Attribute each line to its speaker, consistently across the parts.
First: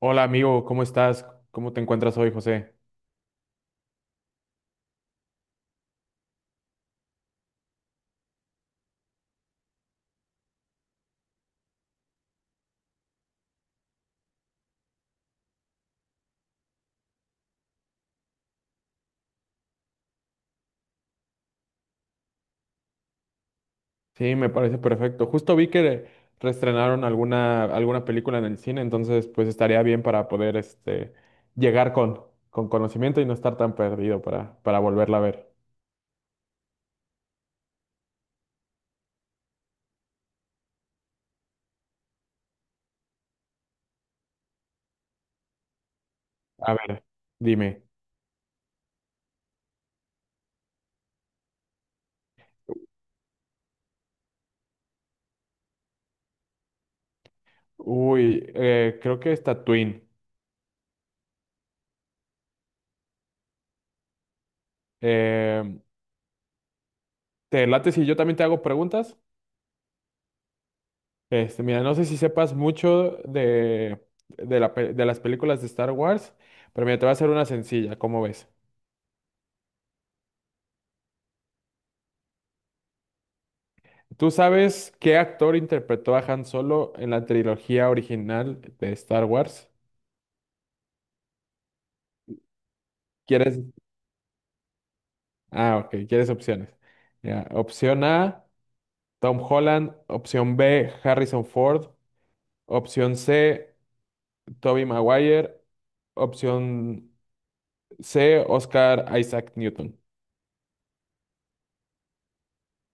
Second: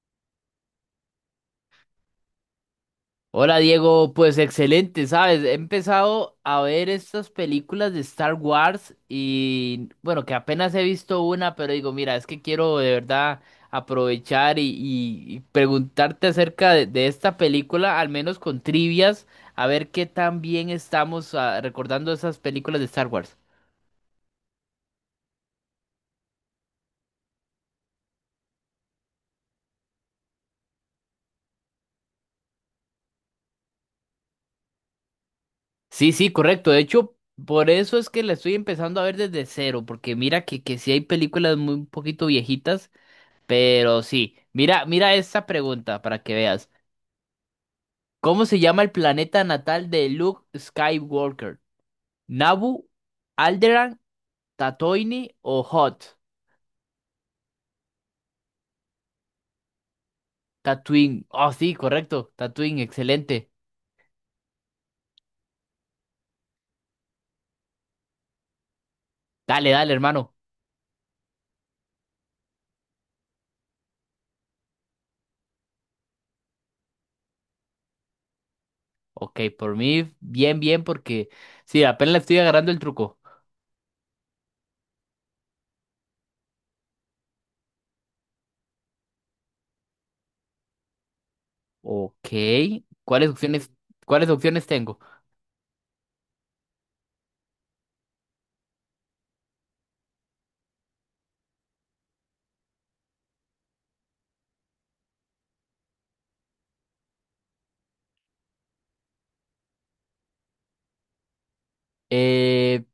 Speaker 1: Hola amigo, ¿cómo estás? ¿Cómo te encuentras hoy, José?
Speaker 2: Hola Diego, pues excelente, ¿sabes? He empezado a ver estas películas de Star Wars y bueno, que apenas he visto una, pero digo, mira, es que quiero de verdad aprovechar y preguntarte acerca de esta película, al menos con trivias, a ver qué tan bien estamos recordando esas películas de Star Wars.
Speaker 1: Sí, me parece perfecto. Justo vi que reestrenaron alguna película en el cine, entonces pues estaría bien para poder llegar con conocimiento y no estar tan perdido para volverla a ver.
Speaker 2: Sí, sí, correcto. De hecho, por eso es que la estoy empezando a ver desde cero, porque mira que sí hay películas muy un poquito viejitas. Pero sí, mira esta pregunta para que veas.
Speaker 1: A ver, dime.
Speaker 2: ¿Cómo se llama el planeta natal de Luke Skywalker? ¿Nabu, Alderaan, Tatooine o Hot?
Speaker 1: Uy, creo que está Twin.
Speaker 2: Tatooine. Oh, sí, correcto. Tatooine, excelente.
Speaker 1: Eh, ¿Te late si yo también te hago preguntas?
Speaker 2: Dale, dale, hermano.
Speaker 1: Mira, no sé si sepas mucho de la de las películas de Star Wars, pero mira, te voy a hacer una sencilla, ¿cómo ves?
Speaker 2: Ok, por mí, bien, bien, porque sí, apenas le estoy agarrando el truco.
Speaker 1: ¿Tú sabes qué actor interpretó a Han Solo en la trilogía original de Star Wars?
Speaker 2: Ok, ¿cuáles
Speaker 1: ¿Quieres?
Speaker 2: opciones, cuáles opciones tengo?
Speaker 1: Ah, ok, ¿quieres opciones? Ya, opción A, Tom Holland. Opción B, Harrison Ford. Opción C, Tobey Maguire. Opción C, Oscar Isaac Newton.
Speaker 2: Eh,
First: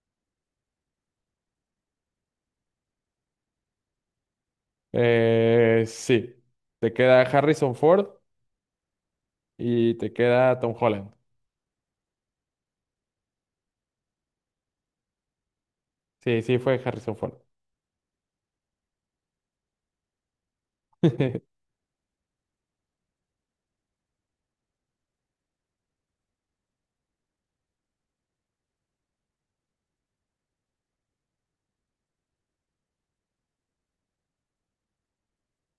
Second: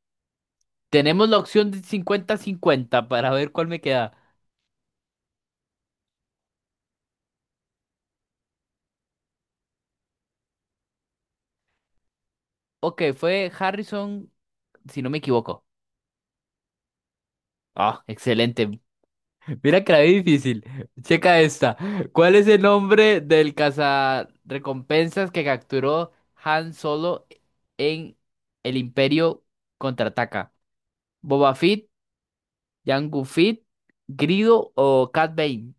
Speaker 2: Tenemos la opción de cincuenta-cincuenta para ver cuál me queda.
Speaker 1: Sí, te queda Harrison Ford y te queda Tom Holland.
Speaker 2: Ok, fue Harrison si no me equivoco.
Speaker 1: Sí, sí, fue Harrison Ford.
Speaker 2: Ah, excelente. Mira que la vi difícil. Checa esta. ¿Cuál es el nombre del cazarrecompensas que capturó Han Solo en el Imperio Contraataca? ¿Boba Fett, Jango Fett, Grido o Cat Bane?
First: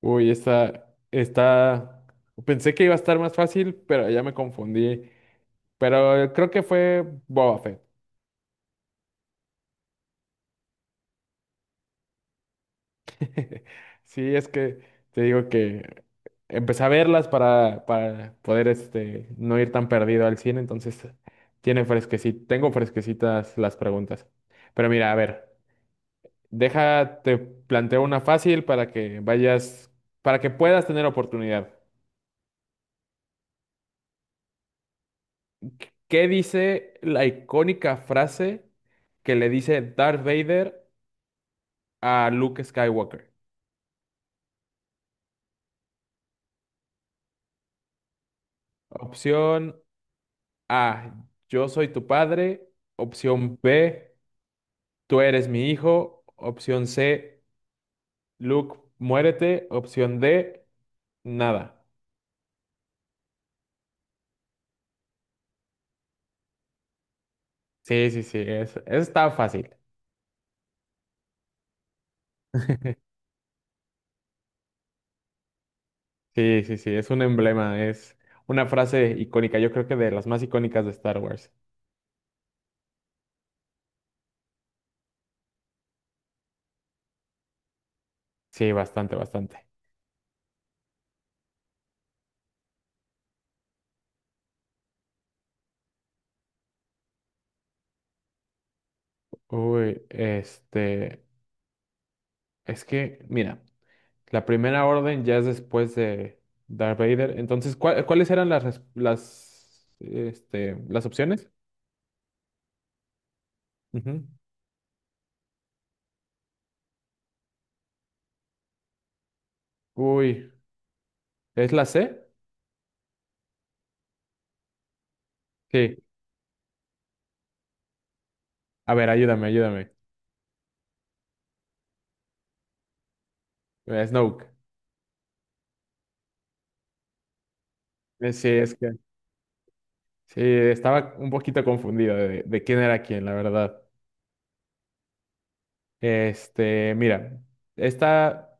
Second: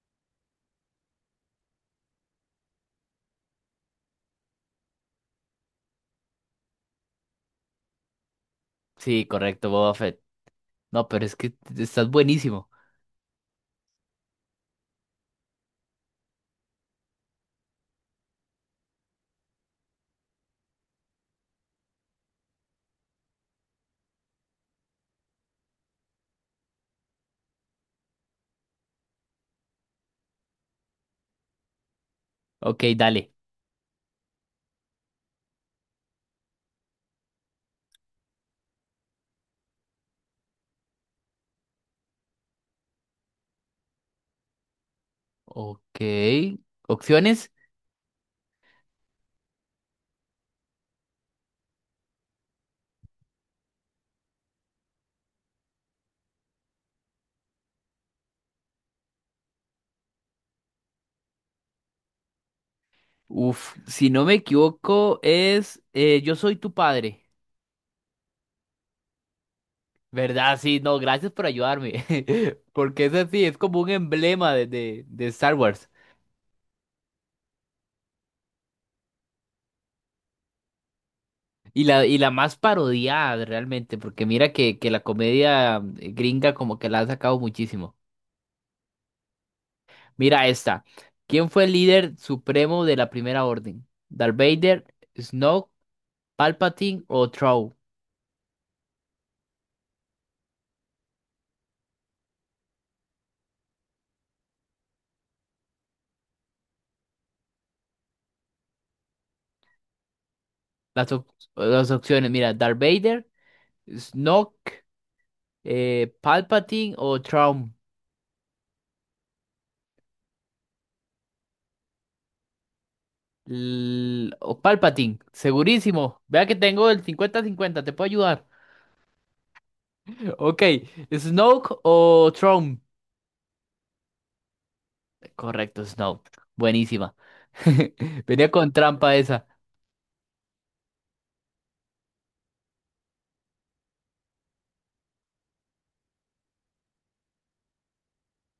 Speaker 1: Uy, esta, pensé que iba a estar más fácil, pero ya me confundí. Pero creo que fue Boba Fett.
Speaker 2: Sí, correcto, Boba Fett. No, pero es que estás buenísimo.
Speaker 1: Sí, es que te digo que empecé a verlas para poder no ir tan perdido al cine, entonces tiene fresquecita, tengo fresquecitas las preguntas. Pero mira, a ver, deja, te planteo una fácil para que vayas, para que puedas tener oportunidad.
Speaker 2: Ok, dale.
Speaker 1: ¿Qué dice la icónica frase que le dice Darth Vader a Luke Skywalker?
Speaker 2: Ok. Opciones.
Speaker 1: Opción A, yo soy tu padre. Opción B, tú eres mi hijo. Opción C, Luke, muérete. Opción D, nada.
Speaker 2: Uf, si no me equivoco, es yo soy tu padre.
Speaker 1: Sí, sí, sí, está fácil.
Speaker 2: ¿Verdad? Sí, no, gracias por ayudarme. Porque es así, es como un emblema de Star Wars.
Speaker 1: Sí, sí, sí, es un emblema, es una frase icónica, yo creo que de las más icónicas de Star Wars.
Speaker 2: Y la más parodiada realmente, porque mira que la comedia gringa como que la ha sacado muchísimo.
Speaker 1: Sí, bastante, bastante.
Speaker 2: Mira esta. ¿Quién fue el líder supremo de la Primera Orden? ¿Darth Vader, Snoke, Palpatine o Thrawn?
Speaker 1: Uy, este... Es que, mira, la primera orden ya es después de Darth Vader. Entonces, ¿cuáles eran las, las
Speaker 2: Las, op-
Speaker 1: opciones?
Speaker 2: las opciones, mira, Darth Vader,
Speaker 1: Ujú.
Speaker 2: Snoke, Palpatine o Thrawn.
Speaker 1: Uy, ¿es la C?
Speaker 2: L- o Palpatine,
Speaker 1: Sí.
Speaker 2: segurísimo. Vea que tengo el cincuenta-cincuenta. Te puedo ayudar.
Speaker 1: A ver, ayúdame, ayúdame.
Speaker 2: Ok, Snoke o Throne.
Speaker 1: Snoke.
Speaker 2: Correcto, Snoke. Buenísima.
Speaker 1: Sí,
Speaker 2: Venía con
Speaker 1: es que
Speaker 2: trampa esa.
Speaker 1: sí, estaba un poquito confundido de quién era quién, la verdad. Mira, esta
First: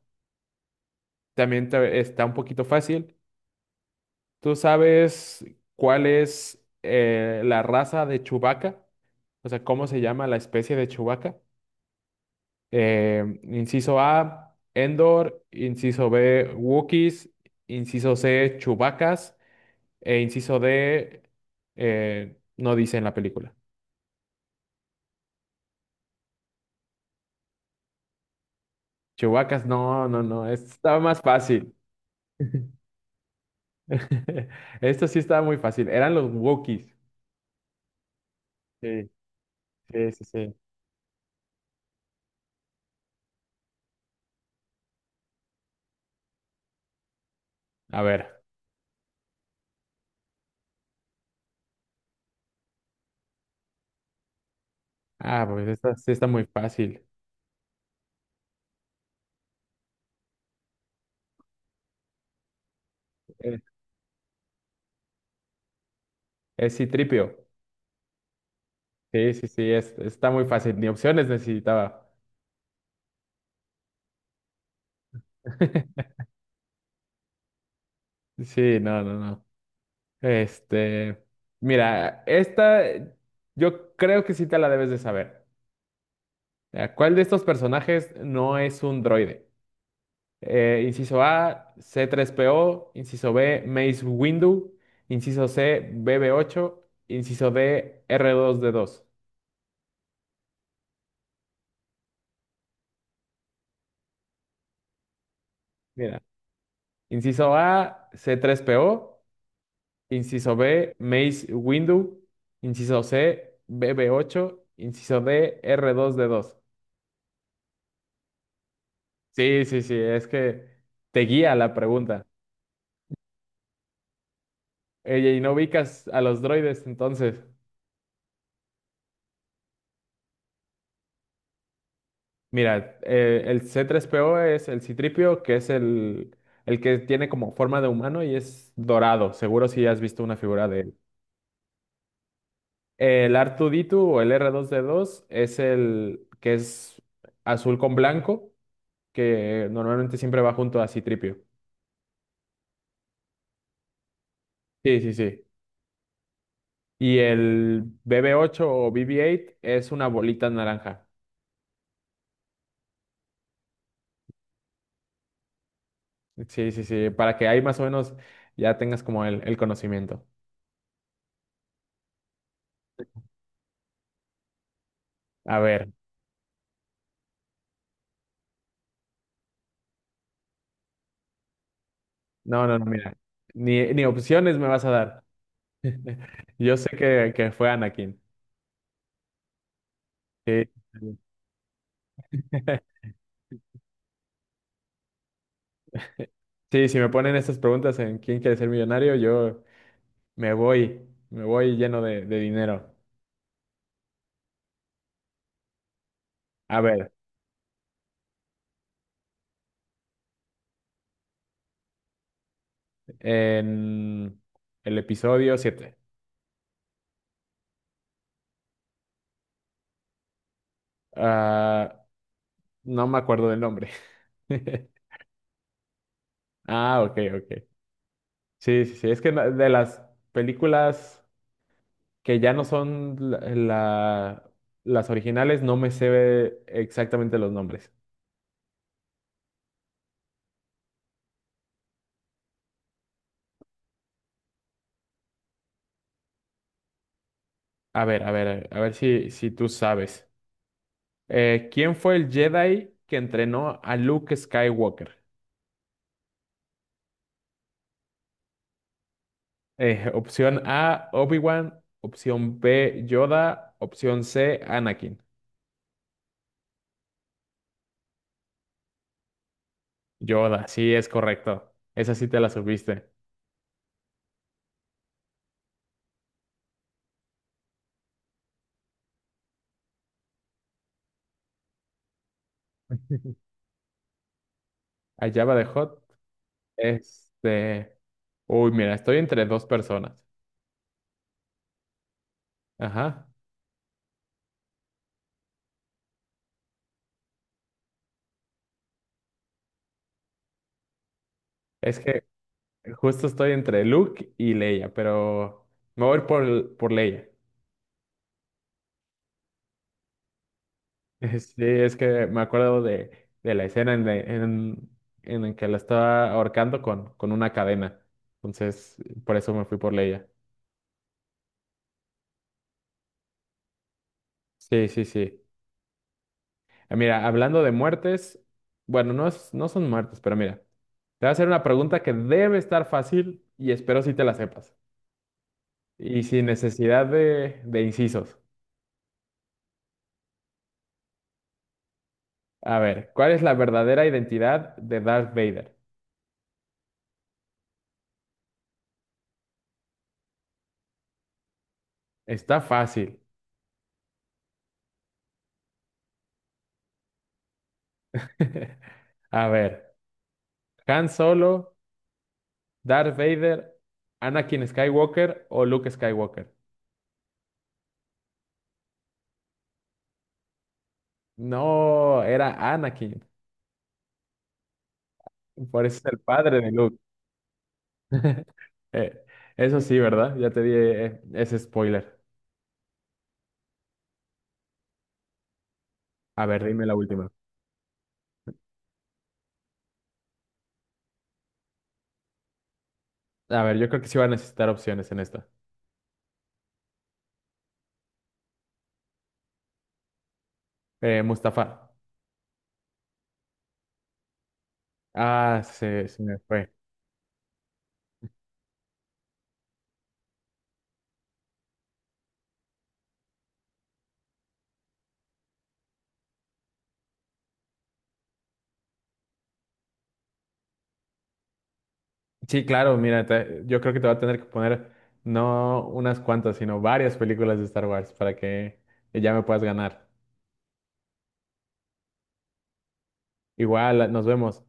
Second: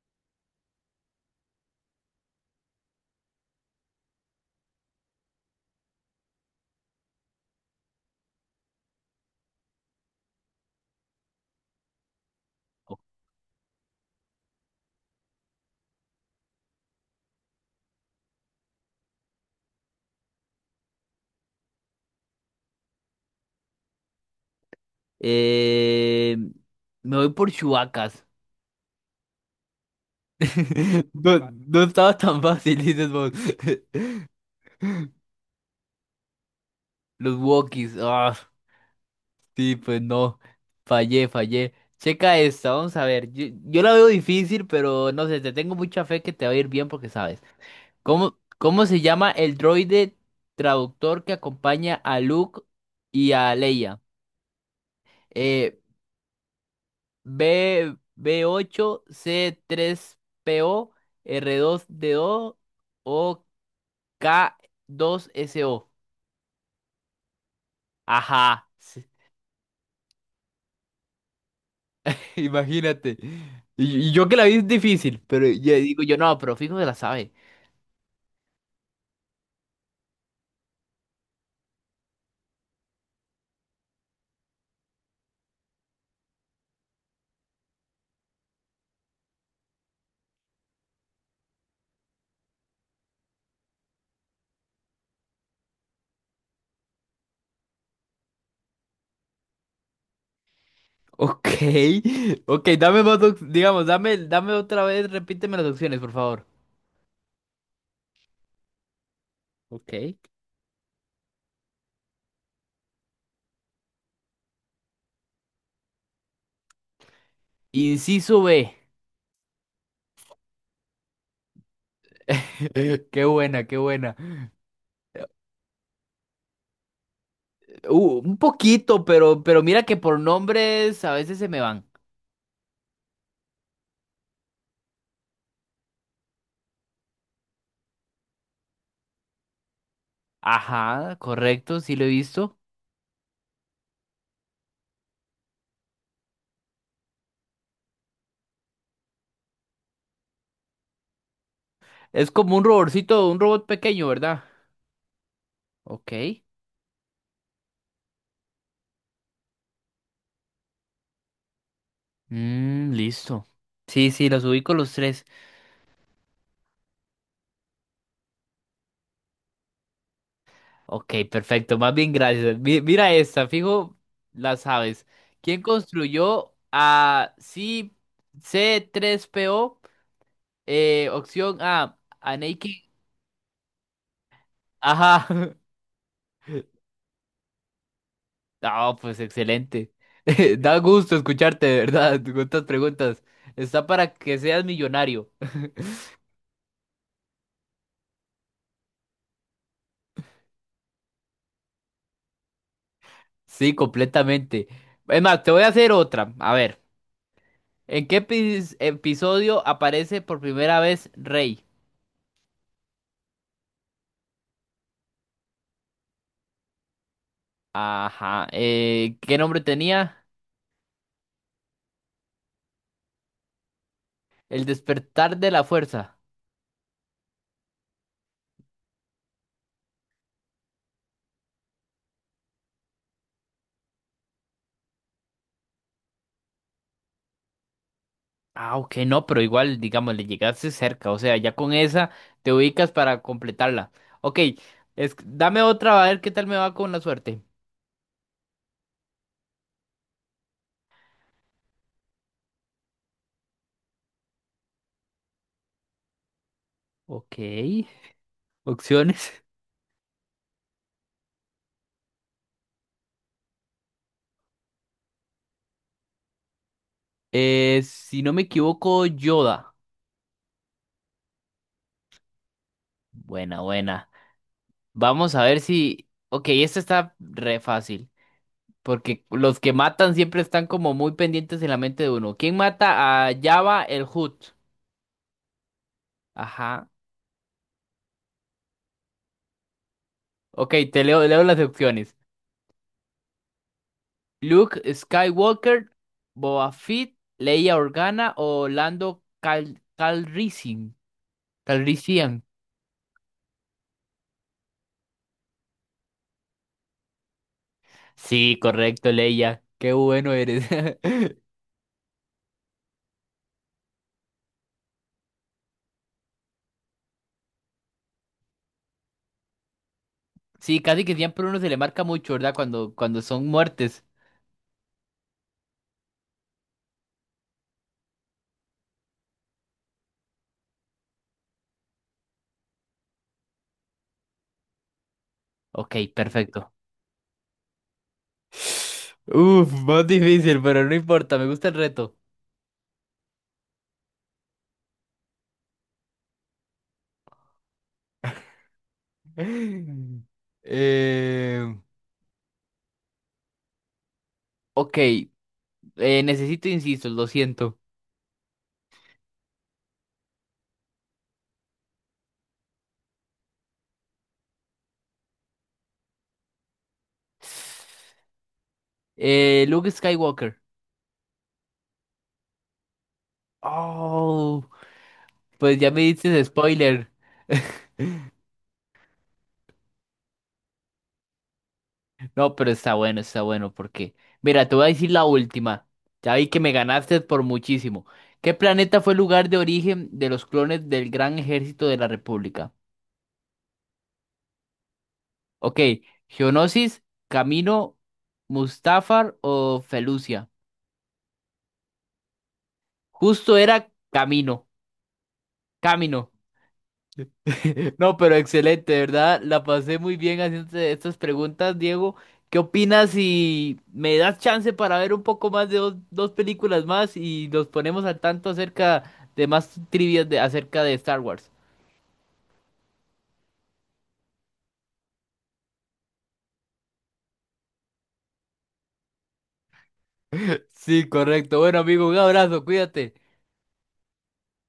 Speaker 1: está un poquito fácil. ¿Tú sabes cuál es la raza de Chewbacca? O sea, ¿cómo se llama la especie de Chewbacca? Inciso A, Endor. Inciso B, Wookiees. Inciso C, Chewbaccas. E inciso D, no dice en la película.
Speaker 2: Eh, Me voy por Chewbacca.
Speaker 1: Chewbaccas, no, no, no. Esto estaba más
Speaker 2: No,
Speaker 1: fácil.
Speaker 2: no estaba tan fácil, dices vos.
Speaker 1: Esto sí estaba muy fácil. Eran los Wookiees.
Speaker 2: Los walkies. Ah,
Speaker 1: Sí,
Speaker 2: sí, pues
Speaker 1: sí, sí,
Speaker 2: no.
Speaker 1: sí.
Speaker 2: Fallé, fallé. Checa esta, vamos a ver. Yo la veo difícil, pero no sé, te tengo mucha fe que te va a ir bien porque sabes.
Speaker 1: A
Speaker 2: ¿Cómo,
Speaker 1: ver.
Speaker 2: cómo se llama el droide traductor que acompaña a Luke y a Leia?
Speaker 1: Ah, pues
Speaker 2: Eh,
Speaker 1: esta sí está muy fácil.
Speaker 2: B, B8, C3PO, R2D2 o
Speaker 1: Eh,
Speaker 2: K2SO.
Speaker 1: Es Citripio.
Speaker 2: Ajá, sí,
Speaker 1: Sí, sí, sí, está muy fácil. Ni opciones necesitaba.
Speaker 2: imagínate. Y yo que la vi es difícil, pero yo digo yo, no, pero fijo se la sabe.
Speaker 1: Sí, no, no, no. Este, mira, esta yo creo que sí te la debes de saber. ¿Cuál de estos personajes no es un droide? Inciso A, c tres P O. Inciso B, Mace Windu, inciso C, B B ocho. Inciso D, r dos d dos.
Speaker 2: Ok, ok, dame más, op- digamos, dame, dame otra vez, repíteme las opciones, por
Speaker 1: Mira,
Speaker 2: favor.
Speaker 1: inciso A, c tres P O.
Speaker 2: Ok.
Speaker 1: Inciso B, Mace Windu, inciso C, B B ocho. Inciso D, r dos d dos.
Speaker 2: Inciso B.
Speaker 1: Sí, sí, sí, es que te guía la pregunta.
Speaker 2: Qué buena, qué buena.
Speaker 1: Oye, y no ubicas a los droides, entonces.
Speaker 2: Un poquito, pero mira que por nombres a veces se me van.
Speaker 1: Mira, el C3PO es el Citripio, que es el que tiene como forma de humano y es dorado. Seguro si has visto una figura de él.
Speaker 2: Ajá, correcto, sí lo he visto.
Speaker 1: El r 2 o el r dos d dos es el que es azul con blanco, que normalmente siempre va junto a Citripio.
Speaker 2: Es como un robotcito, un robot pequeño, ¿verdad?
Speaker 1: Sí, sí, sí.
Speaker 2: Ok.
Speaker 1: Y el bb ocho o BB8 es una bolita naranja.
Speaker 2: Mm, listo. Sí, sí, los ubico los tres.
Speaker 1: Sí, sí, sí, para que ahí más o menos ya tengas como el conocimiento.
Speaker 2: Ok, perfecto. Más bien, gracias. Mi- mira esta, fijo, la sabes.
Speaker 1: A
Speaker 2: ¿Quién
Speaker 1: ver,
Speaker 2: construyó a C- C3PO? Opción A,
Speaker 1: no,
Speaker 2: Anakin.
Speaker 1: no, no, mira, ni opciones me vas a dar.
Speaker 2: Ajá.
Speaker 1: Yo sé que fue Anakin.
Speaker 2: Ah, pues excelente.
Speaker 1: Sí,
Speaker 2: Da gusto escucharte, de verdad, con estas preguntas. Está para que seas millonario.
Speaker 1: sí, si me ponen estas preguntas en quién quiere ser millonario, me voy, me voy lleno de dinero.
Speaker 2: Sí, completamente. Es más, te voy a hacer otra. A ver,
Speaker 1: A ver,
Speaker 2: ¿en qué epi- episodio aparece por primera vez Rey?
Speaker 1: en el episodio siete.
Speaker 2: Ajá. ¿Qué nombre tenía?
Speaker 1: Ah, no me acuerdo del nombre.
Speaker 2: El despertar de la fuerza.
Speaker 1: Ah, ok, ok. Sí, sí, sí, es que de las películas... que ya no son las originales, no me sé exactamente los nombres.
Speaker 2: Ah, ok, no, pero igual, digamos, le llegaste cerca. O sea, ya con esa te ubicas para completarla. Ok, es- dame otra, a ver qué tal me va con la suerte.
Speaker 1: A ver, a ver, a ver si tú sabes. ¿Quién fue el Jedi que entrenó a Luke Skywalker?
Speaker 2: Ok. Opciones.
Speaker 1: Opción A, Obi-Wan. Opción B, Yoda. Opción C, Anakin.
Speaker 2: Si no me equivoco, Yoda.
Speaker 1: Yoda, sí, es correcto. Esa sí te la subiste.
Speaker 2: Buena, buena. Vamos a ver si... Ok, esta está re fácil. Porque los que matan siempre están como muy pendientes en la mente de uno. ¿Quién mata a Jabba el Hutt?
Speaker 1: A Jabba the Hutt.
Speaker 2: Ajá.
Speaker 1: Este. Uy, mira, estoy entre dos personas.
Speaker 2: Ok, te leo, leo las opciones.
Speaker 1: Ajá.
Speaker 2: Luke Skywalker, Boba Fett, Leia Organa o Lando Cal Calrissian.
Speaker 1: Es que
Speaker 2: Calrissian.
Speaker 1: justo estoy entre Luke y Leia, pero me voy por Leia.
Speaker 2: Sí, correcto, Leia. Qué bueno eres.
Speaker 1: Sí, es que me acuerdo de la escena en la que la estaba ahorcando con una cadena. Entonces, por eso me fui por Leia.
Speaker 2: Sí, casi que siempre uno se le marca mucho, ¿verdad? Cuando son muertes.
Speaker 1: Sí, sí, sí. Ah, mira, hablando de muertes, bueno, no, no son muertes, pero mira, te voy a hacer una pregunta que debe estar fácil y espero si te la sepas.
Speaker 2: Ok,
Speaker 1: Y sin
Speaker 2: perfecto.
Speaker 1: necesidad de incisos.
Speaker 2: Uf, más difícil, pero no importa, me gusta el reto.
Speaker 1: A ver, ¿cuál es la verdadera identidad de Darth Vader?
Speaker 2: Eh,
Speaker 1: Está fácil.
Speaker 2: ok, necesito insisto, lo siento.
Speaker 1: A ver, Han Solo, Darth Vader, Anakin Skywalker o Luke Skywalker.
Speaker 2: Luke Skywalker.
Speaker 1: No, era Anakin.
Speaker 2: Oh, pues
Speaker 1: Por
Speaker 2: ya
Speaker 1: eso
Speaker 2: me
Speaker 1: es el
Speaker 2: dices
Speaker 1: padre de Luke.
Speaker 2: spoiler.
Speaker 1: Eh, eso sí, ¿verdad? Ya te di ese spoiler.
Speaker 2: No, pero está bueno, porque, mira, te voy a decir la última. Ya
Speaker 1: A
Speaker 2: vi que
Speaker 1: ver,
Speaker 2: me
Speaker 1: dime la
Speaker 2: ganaste
Speaker 1: última.
Speaker 2: por muchísimo. ¿Qué planeta fue el lugar de origen de los clones del Gran Ejército de la República?
Speaker 1: A ver, yo creo que sí va a necesitar opciones en esta.
Speaker 2: Ok, Geonosis, Camino, Mustafar o Felucia.
Speaker 1: Mustafa.
Speaker 2: Justo era Camino,
Speaker 1: Ah, se
Speaker 2: Camino.
Speaker 1: me fue.
Speaker 2: No, pero excelente, ¿verdad? La pasé muy bien haciéndote estas preguntas, Diego. ¿Qué opinas si me das chance para ver un poco más de dos películas más y nos ponemos al tanto acerca de más trivias de, acerca de Star Wars?
Speaker 1: Sí, claro, mira, yo creo que te va a tener que poner no unas cuantas, sino varias películas de Star Wars para que ya me puedas ganar.
Speaker 2: Sí, correcto. Bueno, amigo, un abrazo, cuídate.
Speaker 1: Igual, nos vemos.